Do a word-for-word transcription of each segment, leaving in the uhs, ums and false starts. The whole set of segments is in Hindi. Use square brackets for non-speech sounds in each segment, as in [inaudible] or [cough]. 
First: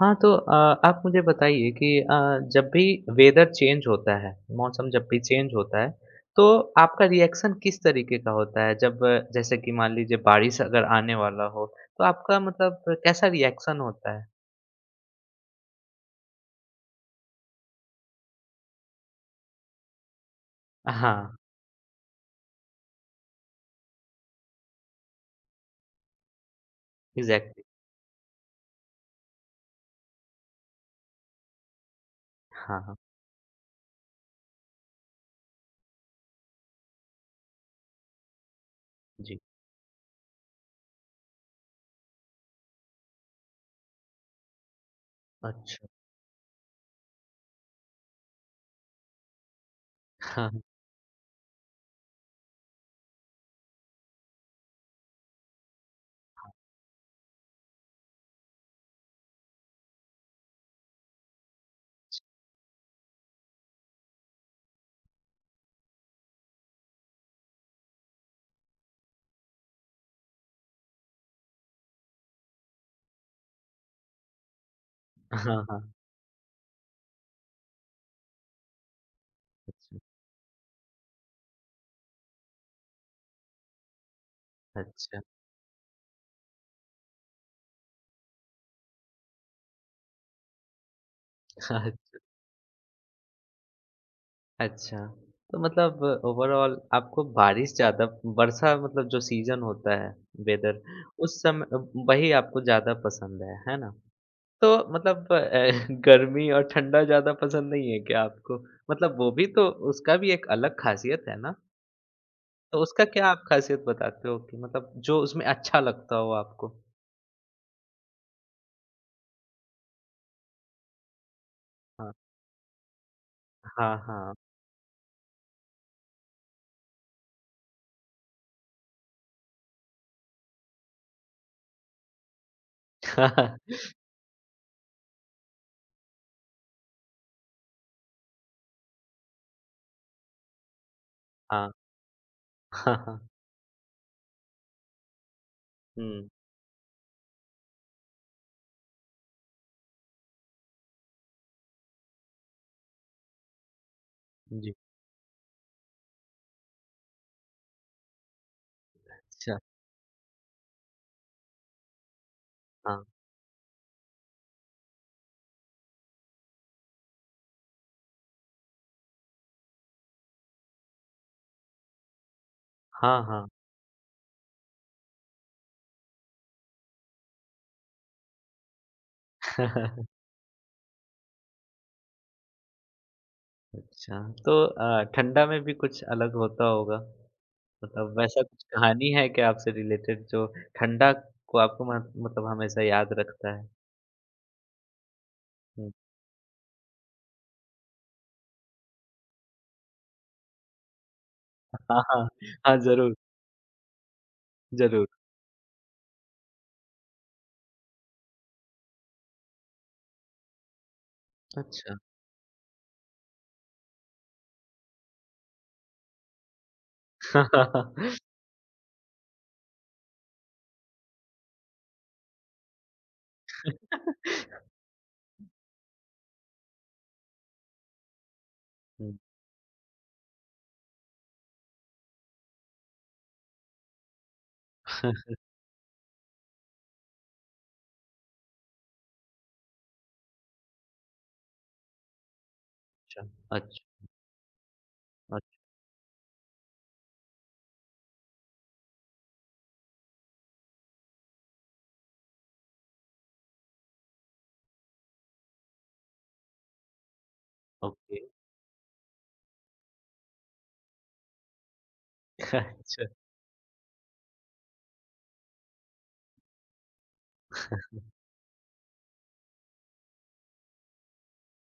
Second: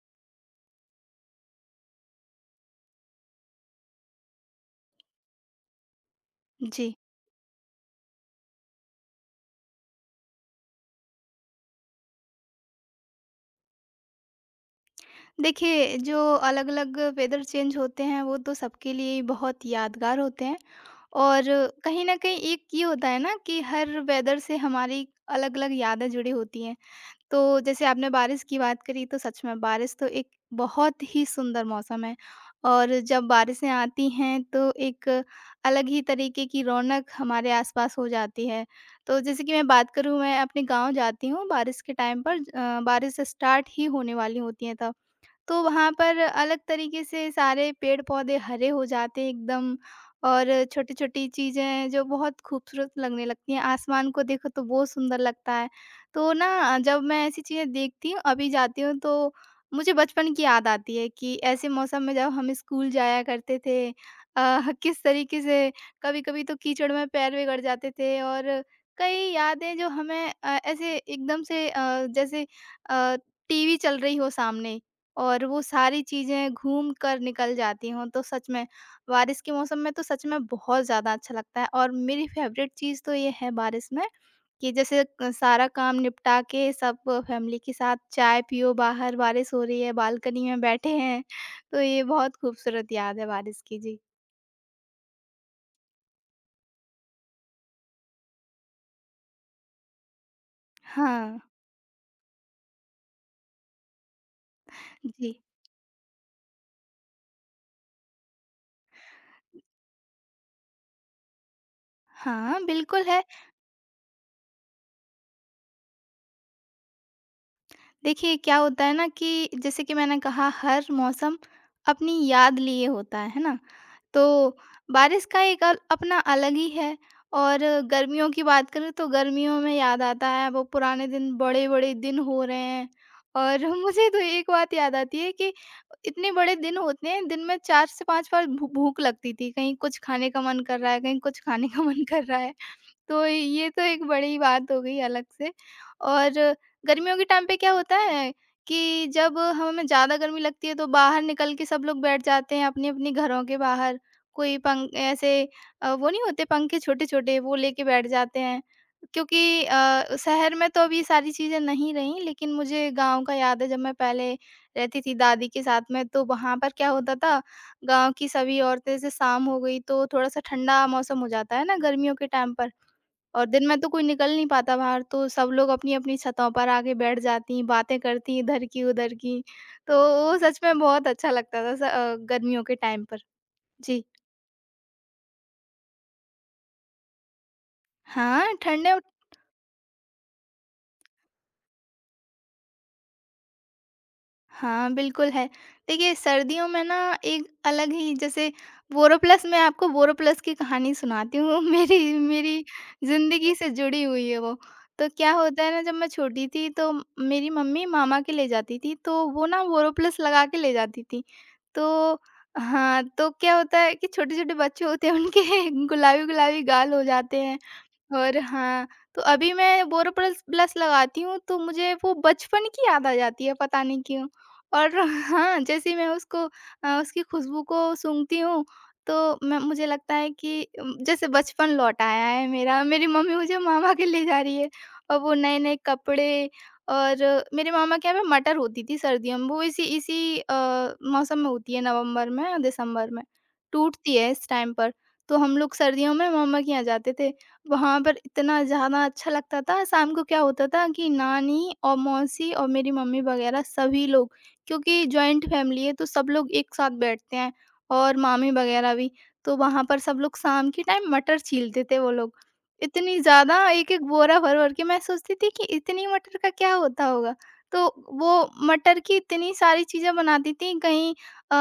हाँ, तो अ, आप मुझे बताइए कि अ, जब भी वेदर चेंज होता है, मौसम जब भी चेंज होता है, तो जी। आपका रिएक्शन किस तरीके का होता है? जब अ, जैसे कि मान लीजिए बारिश अगर आने वाला हो, तो आपका मतलब कैसा रिएक्शन होता है? देखिए, जो अलग-अलग वेदर चेंज होते हैं, वो तो सबके लिए ही बहुत यादगार होते हैं हाँ, और कहीं न कहीं एक ये होता है ना कि हर वेदर से हमारी अलग-अलग यादें जुड़ी होती हैं। तो एग्ज़ैक्टली। जैसे आपने बारिश की बात करी, तो सच में बारिश तो एक बहुत ही सुंदर मौसम है। हाँ, हाँ। और जब बारिशें आती हैं, तो एक अलग ही तरीके की रौनक हमारे आस-पास हो जाती है। तो जी। जैसे कि मैं बात करूँ, मैं अपने गाँव जाती हूँ बारिश के टाइम पर, अ, बारिश स्टार्ट ही होने वाली होती है तब। तो अच्छा। वहाँ पर अलग तरीके से सारे पेड़-पौधे हरे हो जाते हैं एकदम। और हाँ, छोटी-छोटी चीज़ें जो बहुत खूबसूरत लगने लगती हैं, आसमान को देखो तो बहुत सुंदर लगता है। तो ना, जब मैं ऐसी चीज़ें देखती हूँ, अभी जाती हूँ तो मुझे बचपन की याद आती है कि ऐसे मौसम में जब हम स्कूल जाया करते थे, अ, किस तरीके से कभी-कभी तो कीचड़ में पैर बिगड़ जाते थे। और कई यादें जो हमें अ, ऐसे एकदम से, अ, जैसे अ, टीवी चल रही हो सामने और वो हाँ, हाँ। सारी चीज़ें घूम कर निकल जाती हों, तो सच में बारिश के मौसम में तो सच में बहुत ज़्यादा अच्छा लगता है। और मेरी फ़ेवरेट चीज़ तो ये है बारिश में कि जैसे अच्छा, अ, सारा काम निपटा के सब फैमिली के साथ चाय पियो, बाहर बारिश हो रही है, बालकनी में बैठे हैं, [laughs] तो अच्छा, ये बहुत खूबसूरत याद है बारिश की। जी। अच्छा। तो मतलब ओवरऑल आपको बारिश ज़्यादा वर्षा मतलब जो सीज़न होता है, वेदर, हाँ। उस समय वही आपको ज़्यादा पसंद है, है ना? तो मतलब जी। अ, [laughs] गर्मी और ठंडा ज़्यादा पसंद नहीं है क्या आपको? मतलब वो भी तो उसका भी एक अलग ख़ासियत है ना? हाँ, तो बिल्कुल उसका है। क्या आप ख़ासियत बताते हो कि मतलब जो उसमें अच्छा लगता हो आपको? देखिए, क्या होता है ना कि जैसे कि मैंने कहा, हर मौसम हाँ, अपनी याद लिए होता है है ना? हाँ, तो हाँ। बारिश का एक अल- अपना अलग ही है। और गर्मियों की बात करें तो गर्मियों में याद आता है वो पुराने दिन, बड़े बड़े दिन हो रहे हैं। और [laughs] [laughs] मुझे तो एक बात याद आती है कि इतने बड़े दिन होते हैं, दिन में चार से पांच बार भू- भूख लगती थी, कहीं कुछ खाने का मन कर रहा है, कहीं कुछ खाने हाँ, का मन कर रहा है। हाँ, हाँ। तो ये तो एक बड़ी बात हो गई अलग से। हुँ, और गर्मियों के टाइम पे क्या होता है कि जब हमें ज़्यादा गर्मी लगती है तो बाहर निकल के सब लोग बैठ जाते हैं अपने-अपने घरों के बाहर। कोई जी, पंख ऐसे, अ, वो नहीं होते पंखे छोटे-छोटे, वो लेके बैठ जाते हैं। क्योंकि अच्छा, अ, शहर में तो अब ये सारी चीज़ें नहीं रहीं, लेकिन मुझे हाँ। गाँव का याद है, जब मैं पहले रहती थी दादी के साथ में तो वहाँ पर क्या होता था, गाँव की सभी औरतें, जैसे शाम हो गई तो थोड़ा-सा ठंडा मौसम हो जाता है ना गर्मियों के टाइम पर। हाँ, और हाँ। दिन में तो कोई निकल नहीं पाता बाहर, तो सब लोग अपनी-अपनी छतों पर आके बैठ जाती हैं, बातें करती हैं इधर की उधर की। तो [laughs] वो सच में बहुत अच्छा लगता था स अ, गर्मियों के टाइम पर। जी। अच्छा, तो अ, ठंडा में भी कुछ अलग होता होगा? मतलब वैसा हाँ, कुछ ठंडे। कहानी है क्या आपसे रिलेटेड जो ठंडा को आपको मत मतलब हमेशा याद रखता है? हाँ, बिल्कुल है। हुँ। देखिए, सर्दियों में ना एक अलग ही, जैसे बोरोप्लस। मैं आपको बोरोप्लस की कहानी सुनाती हूँ। [laughs] हाँ, मेरी हाँ। मेरी हाँ, ज़रूर। ज़िंदगी से जुड़ी हुई है वो। ज़रूर। तो क्या होता है ना, जब मैं छोटी थी तो म- मेरी मम्मी मामा के ले जाती थी, तो वो ना बोरोप्लस लगा के ले जाती थी। अच्छा। तो हाँ, तो क्या होता है कि छोटे-छोटे बच्चे होते हैं, उनके [laughs] गुलाबी-गुलाबी गाल हो जाते हैं। [laughs] और हाँ, तो अभी मैं बोरोप्लस प्लस प्लस लगाती हूँ तो मुझे वो बचपन की याद आ जाती है, पता नहीं क्यों। और हाँ, जैसे ही मैं उसको, अ, उसकी खुशबू को सूँघती हूँ, हुँ। तो मैं मुझे लगता है कि उम, जैसे बचपन लौट आया है मेरा। मेरी मम्मी मुझे मामा के ले जा रही है और वो [laughs] नए-नए कपड़े। और मेरे मामा के यहाँ पे मटर होती थी सर्दियों में। वो इसी इसी अ, मौसम में होती है, नवंबर में या दिसंबर अच्छा, में, अच्छा, टूटती है इस टाइम पर। तो हम अच्छा, लोग सर्दियों में मामा के यहाँ जाते थे, वहाँ पर इतना ज़्यादा अच्छा लगता था। शाम को क्या होता था कि नानी और मौसी और मेरी मम्मी वग़ैरह सभी लोग, क्योंकि जॉइंट फ़ैमिली है तो सब लोग एक साथ बैठते हैं, और ओके। मामी वग़ैरह भी। तो वहाँ पर सब लोग शाम के टाइम मटर छीलते थे वो लोग। [laughs] अच्छा, इतनी ज़्यादा एक-एक बोरा भर-भर के, मैं सोचती थी कि इतनी मटर का क्या होता होगा? तो वो मटर की इतनी सारी चीज़ें बनाती थी, कहीं अ,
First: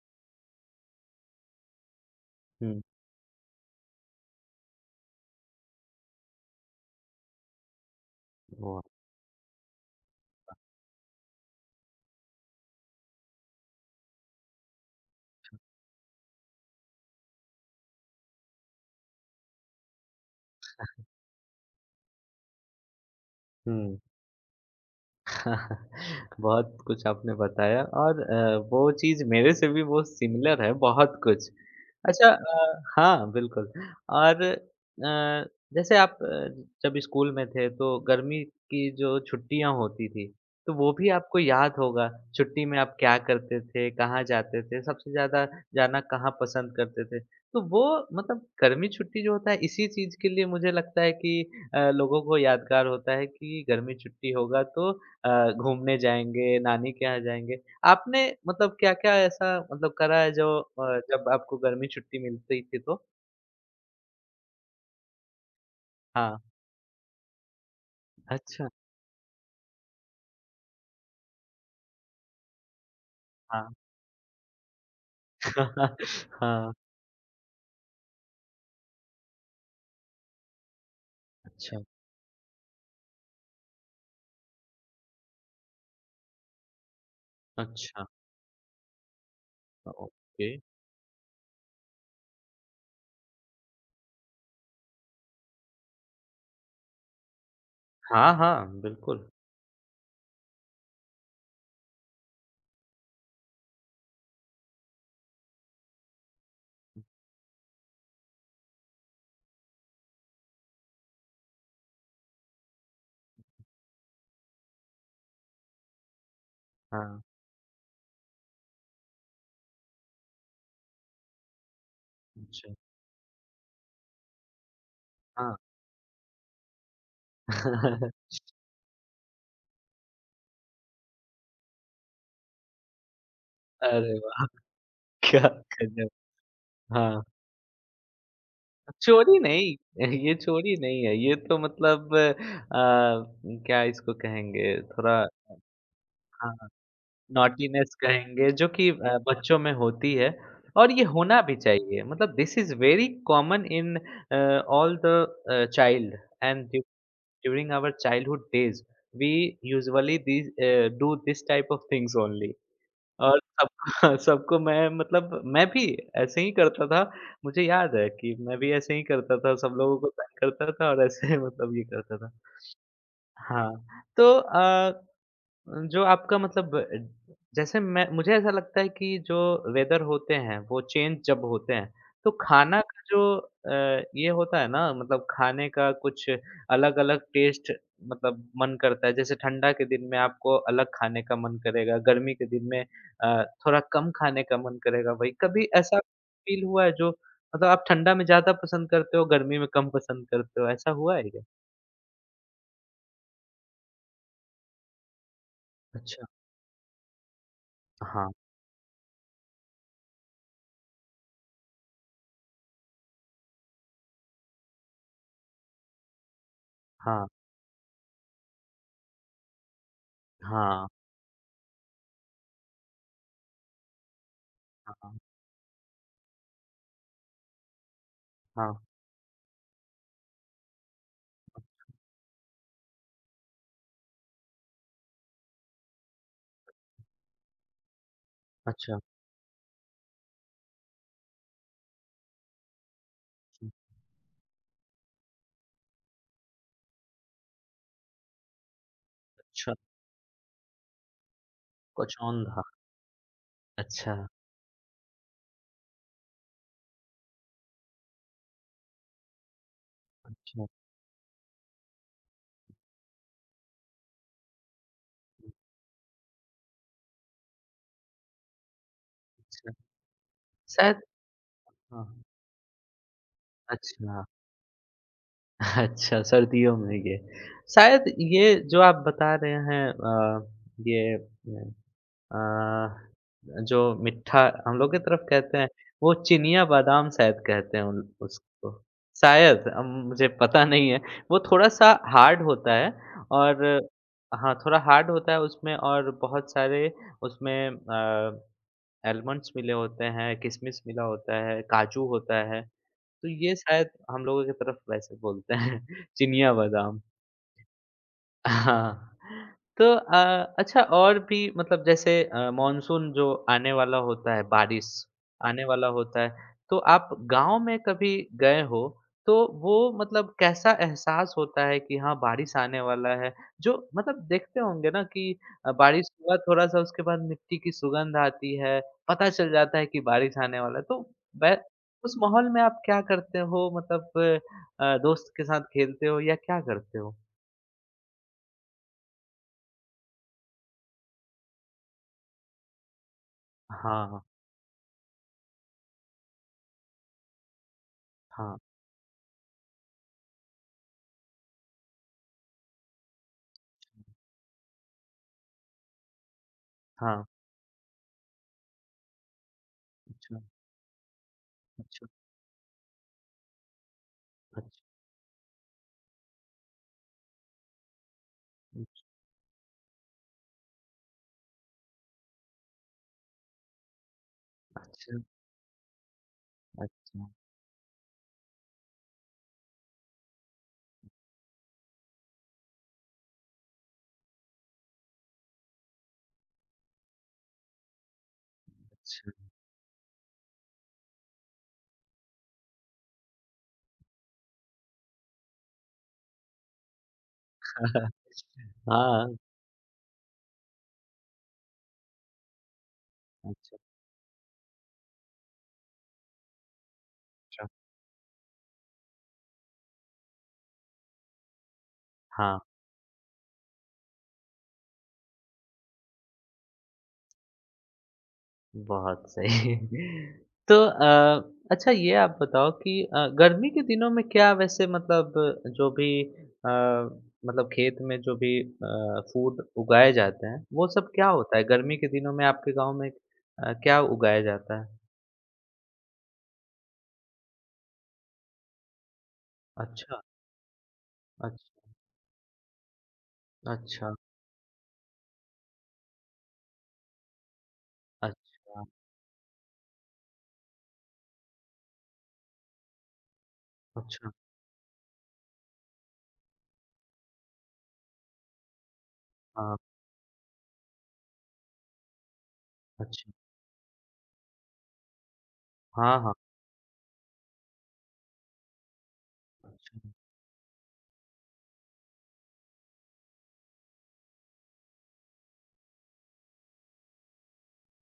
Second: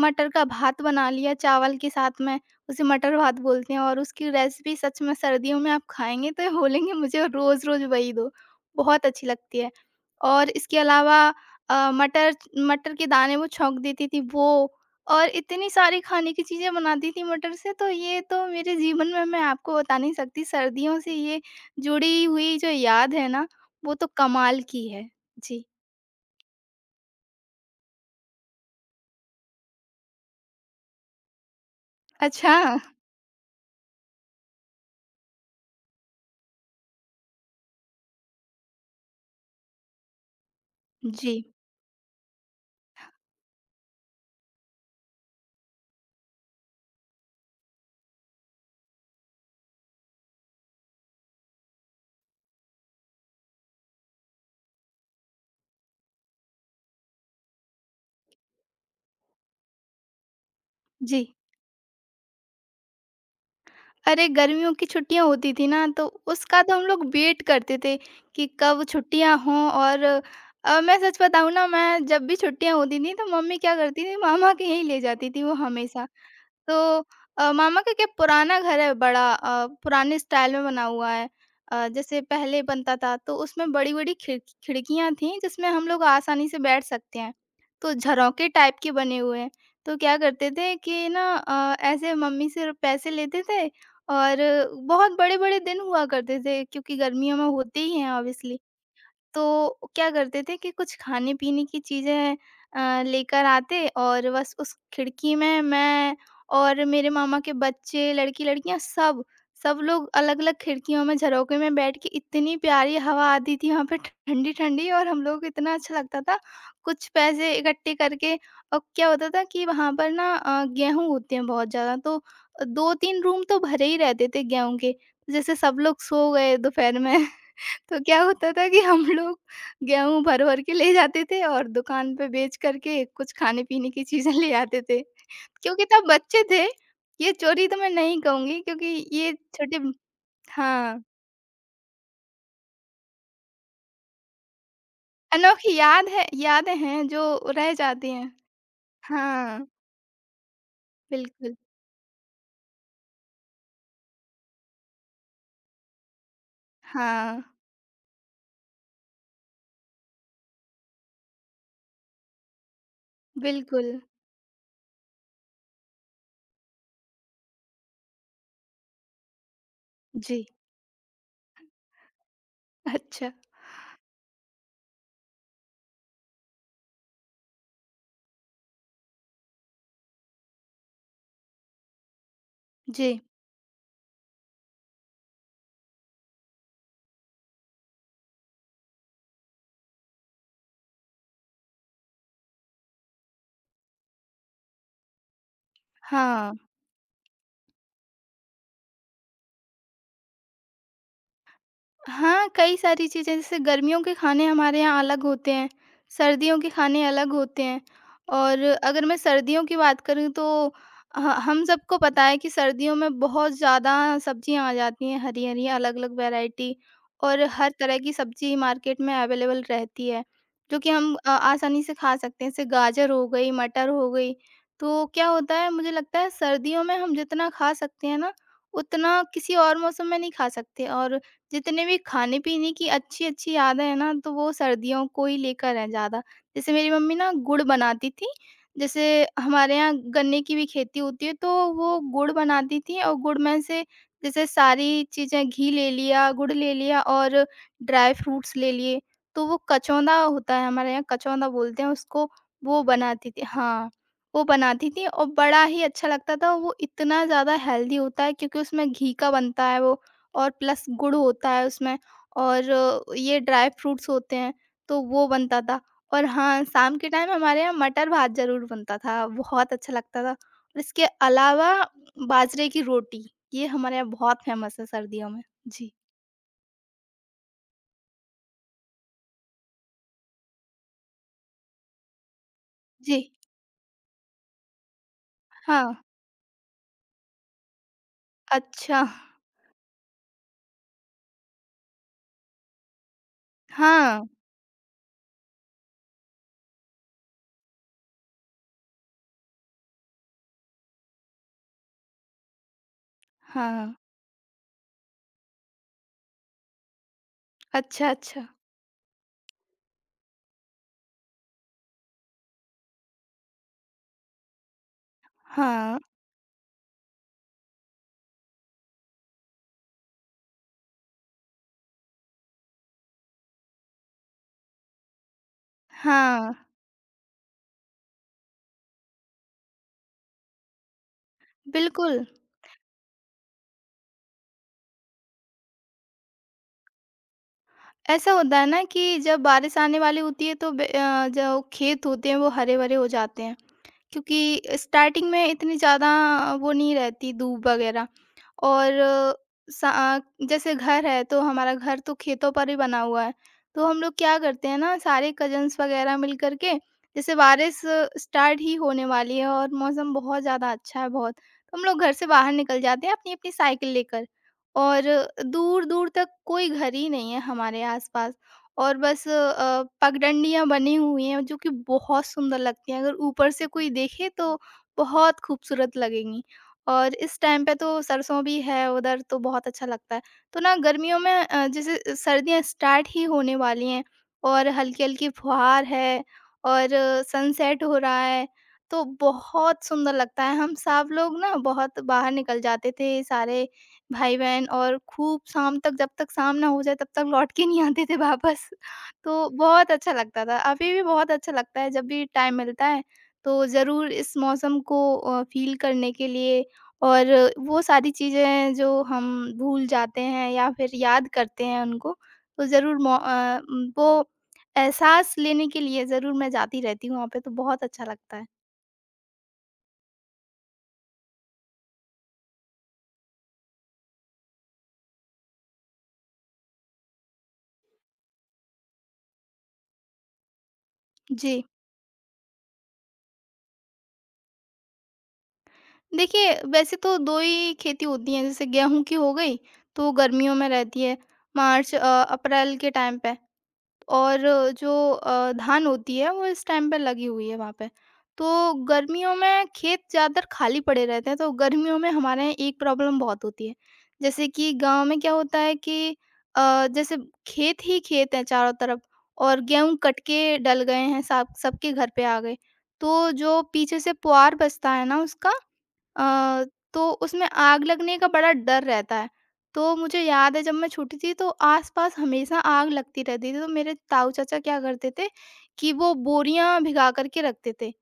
मटर का भात बना लिया चावल के साथ में। हुँ, उसे मटर भात बोलते हैं, और उसकी रेसिपी सच में सर्दियों में आप खाएँगे तो ये बोलेंगे, मुझे रोज़-रोज़ वही दो, वाह! बहुत अच्छी लगती है। और इसके अलावा अ, मटर मटर के दाने वो छौंक देती थी वो, और इतनी सारी खाने की चीज़ें बनाती थी मटर से। तो ये तो मेरे जीवन में, मैं आपको बता नहीं सकती, सर्दियों से ये जुड़ी हुई जो याद है ना, वो हुँ। तो कमाल की है। जी, [laughs] बहुत कुछ आपने बताया और अ, वो चीज़ मेरे से भी वो सिमिलर है बहुत कुछ। अच्छा अच्छा। अ, हाँ, बिल्कुल और अ, जैसे आप अ, जब स्कूल में थे तो गर्मी की जो छुट्टियाँ होती थी, तो वो भी जी, आपको याद होगा, छुट्टी में आप क्या करते थे, कहाँ जाते थे, सबसे ज़्यादा जाना कहाँ पसंद करते थे? तो वो मतलब गर्मी छुट्टी जो होता है इसी चीज़ के लिए मुझे लगता है कि अ, लोगों को यादगार होता है कि गर्मी छुट्टी होगा तो अ, घूमने जाएँगे, नानी के यहाँ जाएँगे। आपने मतलब क्या-क्या ऐसा मतलब करा है जो अ, जी। जब आपको गर्मी छुट्टी मिलती थी तो? अरे, गर्मियों की छुट्टियाँ होती थी ना, तो हाँ, उसका तो हम लोग वेट करते थे कि अच्छा, कब छुट्टियाँ हों। और अ, मैं सच बताऊँ ना, मैं जब भी छुट्टियाँ होती थी तो मम्मी क्या हाँ। करती थी, मामा के यहीं ले जाती थी वो हमेशा। [laughs] हाँ, तो अ, मामा का क्या पुराना घर है, बड़ा अ, पुराने स्टाइल में बना हुआ है। अच्छा, अ, जैसे पहले बनता था, तो उसमें बड़ी-बड़ी खिड़ खिड़कियाँ थीं, जिसमें हम लोग आसानी से बैठ सकते हैं। तो अच्छा, झरोखे टाइप के बने हुए हैं। तो क्या ओके। करते थे कि ना, अ, ऐसे मम्मी से पैसे लेते थे, और बहुत बड़े-बड़े दिन हुआ करते थे क्योंकि गर्मियों में होते ही हैं हाँ, ऑब्वियसली। हाँ, बिल्कुल। तो क्या करते थे कि कुछ खाने-पीने की चीज़ें अ, लेकर आते, और बस उस खिड़की में मैं और मेरे मामा के बच्चे, लड़की-लड़कियाँ सब, सब लोग अलग-अलग खिड़कियों में झरोखे में बैठ के, इतनी प्यारी हवा आती थी वहाँ पे ठंडी-ठंडी, और हम लोगों को इतना अच्छा लगता था। कुछ हाँ, पैसे इकट्ठे करके, और क्या होता था कि वहाँ पर ना अ, गेहूँ होते हैं बहुत ज़्यादा, तो अच्छा, दो तीन रूम तो भरे ही रहते थे गेहूँ के। जैसे हाँ। सब लोग सो गए दोपहर में। [laughs] तो क्या [laughs] होता था कि हम लोग गेहूँ भर-भर के ले जाते थे और दुकान पे बेच कर के कुछ खाने-पीने की अरे चीज़ें वाह! ले आते थे। क्या क्योंकि तब गज़ब! बच्चे थे, हाँ, ये चोरी तो मैं नहीं कहूँगी क्योंकि ये चोरी छोटे, नहीं [laughs] ये चोरी हाँ, नहीं है, ये तो मतलब अ, क्या इसको कहेंगे थोड़ा अनोखी याद है, हाँ। यादें हैं जो रह नॉटीनेस जाती हैं। कहेंगे जो कि अ, बच्चों हाँ, में होती है और ये होना बिल्कुल। भी चाहिए मतलब this is very common in all the child and हाँ, during our childhood days we usually this do this type of things only और सबको बिल्कुल। [laughs] सबको मैं मतलब मैं भी ऐसे ही करता था मुझे याद है कि मैं भी ऐसे ही करता था सब लोगों को तंग जी, करता था और ऐसे [laughs] मतलब ये करता था। अच्छा। हाँ, तो अ जो आपका मतलब अ, जैसे मैं मुझे ऐसा लगता है कि जो वेदर होते हैं वो चेंज जब होते हैं तो खाना का जी, जो अ, ये होता है ना मतलब खाने का कुछ अलग अलग टेस्ट मतलब मन करता है जैसे ठंडा के दिन में आपको अलग खाने का मन करेगा गर्मी के दिन में अ, थोड़ा कम खाने का मन करेगा भाई, कभी ऐसा हाँ। फील हुआ है जो मतलब आप ठंडा में ज्यादा पसंद करते हो गर्मी में कम पसंद करते हो, ऐसा हुआ है क्या? हाँ, कई सारी चीज़ें, जैसे गर्मियों के खाने हमारे यहाँ अलग होते हैं, अच्छा, सर्दियों के खाने अलग होते हैं। हाँ, और अगर मैं सर्दियों की बात करूँ तो ह हम सबको पता है कि सर्दियों में बहुत ज़्यादा सब्जियाँ आ जाती हैं हरी-हरी, अलग-अलग वैरायटी, हाँ, और हर तरह की सब्ज़ी मार्केट में अवेलेबल रहती है, जो हाँ, कि हम अ, आसानी से खा सकते हैं। जैसे गाजर हो गई, मटर हो गई, तो हाँ, क्या होता है, मुझे लगता है सर्दियों में हम जितना खा सकते हैं ना, हाँ, उतना किसी और मौसम में नहीं खा सकते। और जितने भी खाने-पीने की अच्छी-अच्छी यादें हैं ना, तो वो सर्दियों को ही लेकर हैं ज़्यादा। जैसे मेरी मम्मी ना गुड़ बनाती थीं, अच्छा, जैसे हमारे यहाँ गन्ने की भी खेती होती है, तो वो गुड़ बनाती थीं। और गुड़ में से, जैसे सारी चीज़ें, घी ले लिया, गुड़ ले लिया और ड्राई फ्रूट्स ले लिए, तो वो अच्छा, कचौंधा होता है, हमारे यहाँ कचौंधा बोलते हैं उसको, कोचौंधा। वो बनाती थी। हाँ, अच्छा, वो बनाती थीं और बड़ा ही अच्छा लगता था, वो इतना ज़्यादा हेल्दी होता है क्योंकि उसमें घी का बनता है वो, और अच्छा, प्लस गुड़ होता है उसमें, और अ, ये ड्राई फ्रूट्स होते हैं, तो वो बनता था। और हाँ, शाम के टाइम हमारे यहाँ मटर भात ज़रूर बनता था, बहुत अच्छा। अच्छा लगता था। और शायद इसके अलावा हाँ, बाजरे की रोटी, ये हमारे यहाँ अच्छा, बहुत फेमस है सर्दियों में। [laughs] जी। अच्छा सर्दियों में ये। शायद ये जो आप बता रहे हैं अ, ये अ, जी। जो मिट्ठा हम लोग की तरफ कहते हैं, हाँ। वो चिनिया बादाम शायद कहते हैं उन उसको। अच्छा। शायद अम, मुझे पता नहीं है। वो थोड़ा-सा हार्ड होता है और हाँ। हाँ, थोड़ा हार्ड होता है उसमें और बहुत सारे उसमें अ एलमंड्स मिले होते हैं, किशमिश मिला होता है, काजू होता है, तो ये शायद हाँ। हम लोगों की तरफ वैसे बोलते हैं [laughs] चिनिया बादाम। अच्छा, अच्छा। हाँ। तो अ, अच्छा और भी मतलब जैसे अ, मानसून जो आने वाला होता है, बारिश आने वाला हाँ। होता है, तो आप गाँव में कभी गए हो, तो वो मतलब कैसा एहसास होता है कि हाँ, बारिश आने वाला है? जो मतलब देखते होंगे ना कि अ, बारिश हुआ हाँ। थोड़ा-सा उसके बाद मिट्टी की सुगंध आती है, पता चल जाता है कि बारिश आने वाला है। तो वै उस बिल्कुल। माहौल में आप क्या करते हो? मतलब अ, दोस्त के साथ खेलते हो या क्या करते हो? ऐसा होता है ना कि जब बारिश आने वाली होती है, तो बे अ, जो खेत होते हैं वो हरे-भरे हो जाते हैं। हाँ, हाँ। क्योंकि स्टार्टिंग में इतनी ज़्यादा वो नहीं रहती धूप वगैरह, हाँ, और सा जैसे घर है तो हमारा घर तो खेतों पर ही बना हुआ है। तो हम लोग क्या करते हैं ना, सारे कजन्स वगैरह मिल करके, हाँ। जैसे बारिश स्टार्ट ही होने वाली है और मौसम अच्छा, बहुत ज़्यादा अच्छा है बहुत, तो हम लोग अच्छा, घर से बाहर निकल जाते हैं अपनी अपनी साइकिल लेकर। अच्छा, और दूर दूर तक कोई घर ही नहीं है हमारे आसपास, और बस अ, पगडंडियाँ बनी हुई हैं जो कि बहुत सुंदर लगती हैं। अगर ऊपर से कोई देखे तो अच्छा, बहुत खूबसूरत लगेंगी। और अच्छा, इस टाइम पे तो सरसों भी है उधर, तो बहुत अच्छा लगता है। तो ना, गर्मियों में अ, जैसे सर्दियाँ स्टार्ट ही होने वाली हैं, और हल्की-हल्की फुहार है, और सनसेट हो रहा है, तो अच्छा। बहुत सुंदर लगता है। हम सब लोग ना बहुत बाहर निकल जाते थे सारे भाई-बहन, और खूब शाम तक, जब तक शाम ना हो जाए तब तक लौट के नहीं आते थे वापस। [laughs] हाँ, तो बहुत अच्छा लगता था, अभी भी बहुत अच्छा लगता है जब भी टाइम मिलता है, तो अच्छा, ज़रूर इस मौसम को अ, फ़ील करने के लिए, और अच्छा। वो सारी चीज़ें जो हम भूल जाते हैं या फिर याद करते हैं उनको, हाँ, तो ज़रूर मौ अ, वो एहसास लेने के लिए ज़रूर मैं जाती रहती हूँ वहाँ पे, तो बहुत अच्छा लगता है। बहुत सही। [laughs] तो अ, अच्छा ये आप बताओ कि अ, गर्मी के दिनों में क्या वैसे मतलब जो भी अ, मतलब खेत में जो भी अ, फूड उगाए जाते हैं, वो सब क्या होता जी। है? गर्मी के दिनों में आपके गाँव में अ, क्या उगाया जाता है? देखिए, वैसे तो दो ही खेती होती हैं, जैसे गेहूँ की हो गई, तो अच्छा, गर्मियों में रहती है, अच्छा, मार्च अ, अप्रैल के टाइम पे। अच्छा, और जो अ, धान होती है, वो इस टाइम पे लगी हुई है वहाँ पे। तो अच्छा, गर्मियों में खेत ज़्यादातर खाली पड़े रहते हैं, तो गर्मियों में हमारे यहाँ एक प्रॉब्लम बहुत होती है। अच्छा, जैसे कि गाँव में क्या होता है कि अ, जैसे खेत ही खेत हैं चारों तरफ, और हाँ, गेहूँ कट के डल गए हैं, सब सबके घर पे आ गए। तो अच्छा। जो पीछे से पुआर बचता है ना उसका, हाँ, हाँ। अ, तो उसमें आग लगने का बड़ा डर रहता है। तो अच्छा, मुझे याद है जब मैं छोटी थी तो आस-पास हमेशा आग लगती रहती थी, तो मेरे ताऊ चाचा क्या करते थे कि वो बोरियाँ भिगा कर के रखते थे।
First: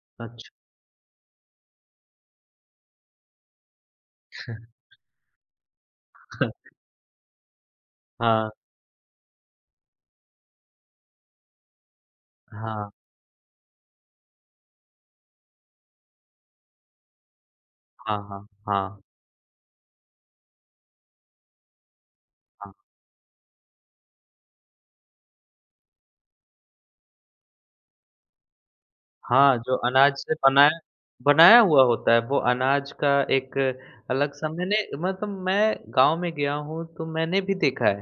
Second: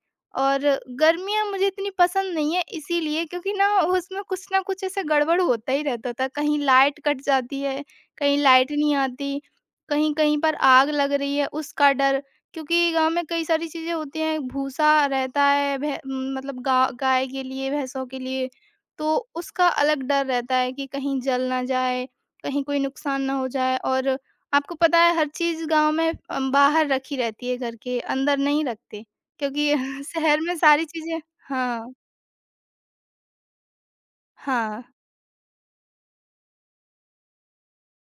और गर्मियाँ मुझे इतनी पसंद नहीं है इसीलिए, क्योंकि ना उसमें कुछ ना कुछ ऐसे गड़बड़ होता ही रहता था, कहीं अच्छा। लाइट कट जाती है, कहीं हाँ, लाइट नहीं आती, कहीं-कहीं पर आग लग रही है, उसका डर। क्योंकि हाँ, गाँव में कई सारी चीज़ें होती हैं, भूसा रहता है, भै मतलब गा गाय के लिए, भैंसों के हाँ, हाँ, लिए, हाँ, तो उसका अलग डर रहता है कि कहीं जल ना जाए, कहीं हाँ। कोई नुकसान ना हो जाए। और आपको पता है, हर चीज़ गाँव में अ, बाहर रखी रहती है, घर के अंदर नहीं रखते, हाँ, क्योंकि जो [laughs] अनाज से शहर में बनाया सारी चीज़ें। बनाया हुआ हाँ, होता है, वो अनाज का एक अलग सा मैंने हाँ। मतलब मैं गाँव में गया हूँ, तो मैंने भी देखा है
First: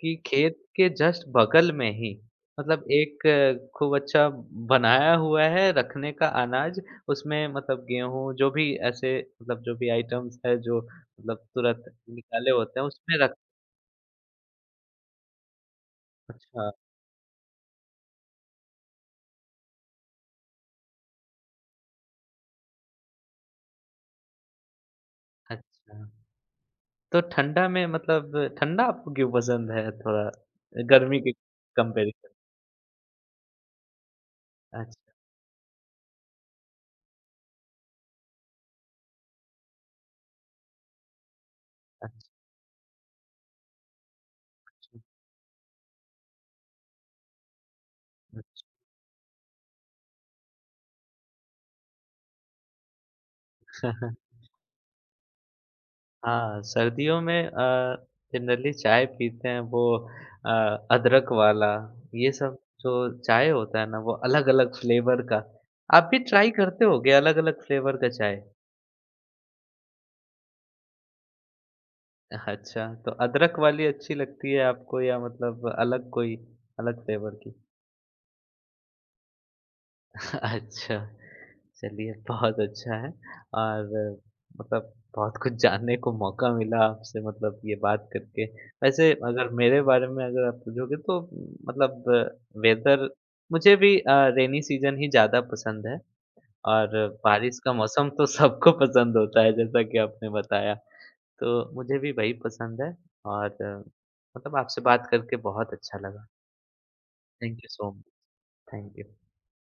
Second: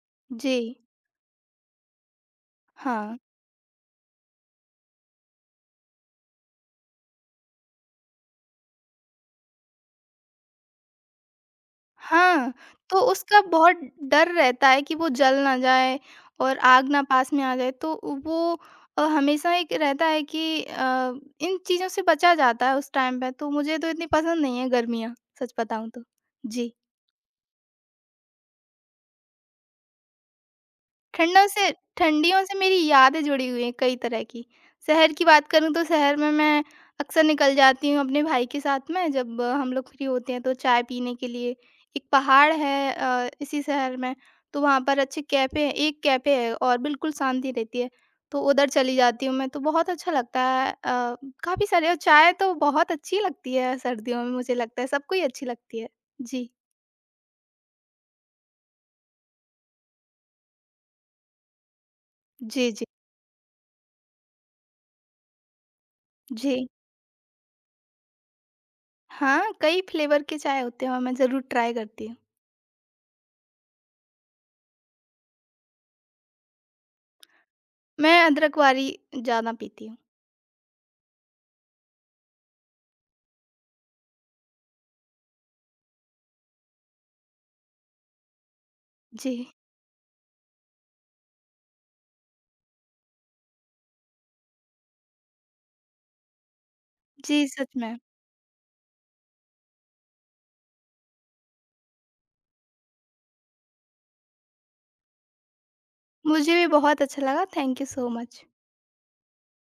कि जी, खेत के जस्ट बगल में ही मतलब हाँ। एक अ, खूब अच्छा बनाया हुआ है रखने का अनाज, उसमें मतलब गेहूँ जो भी ऐसे मतलब जो भी आइटम्स है, जो मतलब तुरंत निकाले हाँ, होते हैं, तो उसमें रख। उसका बहुत डर रहता है कि वो जल ना जाए और अच्छा, आग ना पास में आ जाए, तो वो अ, हमेशा एक रहता है कि, अ, इन चीज़ों से बचा जाता है उस टाइम पे, तो मुझे तो इतनी पसंद नहीं है गर्मियाँ, सच बताऊँ अच्छा। तो। जी। तो ठंडा में मतलब ठंडा आपको क्यों पसंद है थोड़ा गर्मी के ठंडों से कंपैरिज़न? ठंडियों से मेरी यादें जुड़ी हुई हैं कई तरह की। शहर अच्छा, की बात करूँ तो शहर में मैं अक्सर निकल जाती हूँ अपने भाई के साथ में, जब अ, हम लोग फ्री होते हैं तो चाय पीने के लिए। एक अच्छा। पहाड़ है अ, इसी शहर में, तो वहाँ पर अच्छे कैफ़े हैं, एक कैफ़े है और बिल्कुल शांति रहती है, तो उधर अच्छा। चली जाती हूँ मैं, तो बहुत अच्छा लगता है। अ, काफ़ी सारे, और चाय तो बहुत अच्छी लगती है सर्दियों में, [laughs] मुझे लगता है सबको ही अच्छी लगती है। जी। हाँ, सर्दियों में अ, जनरली चाय पीते हैं वो अ, अदरक वाला ये सब जी, जी। जो चाय होता है ना वो अलग-अलग फ्लेवर का। आप भी ट्राई जी। करते होंगे अलग-अलग फ्लेवर का चाय? हाँ, कई फ्लेवर के चाय होते हैं और मैं ज़रूर ट्राई करती हूँ। अच्छा, तो अदरक वाली अच्छी लगती है आपको या मतलब अलग कोई अलग फ्लेवर की? मैं अदरक वाली ज़्यादा पीती हूँ। अच्छा, चलिए बहुत अच्छा है और मतलब बहुत कुछ जानने को मौका मिला आपसे मतलब ये बात करके। वैसे जी। अगर मेरे बारे में अगर आप पूछोगे तो मतलब वेदर मुझे भी अ, रेनी सीज़न ही ज़्यादा पसंद है और जी, बारिश का सच में। मौसम तो सबको पसंद होता है जैसा कि आपने बताया। तो मुझे भी वही पसंद है और अ, मतलब आपसे बात करके बहुत अच्छा लगा। मुझे भी बहुत अच्छा लगा। Thank you thank you so much. So much. Thank you.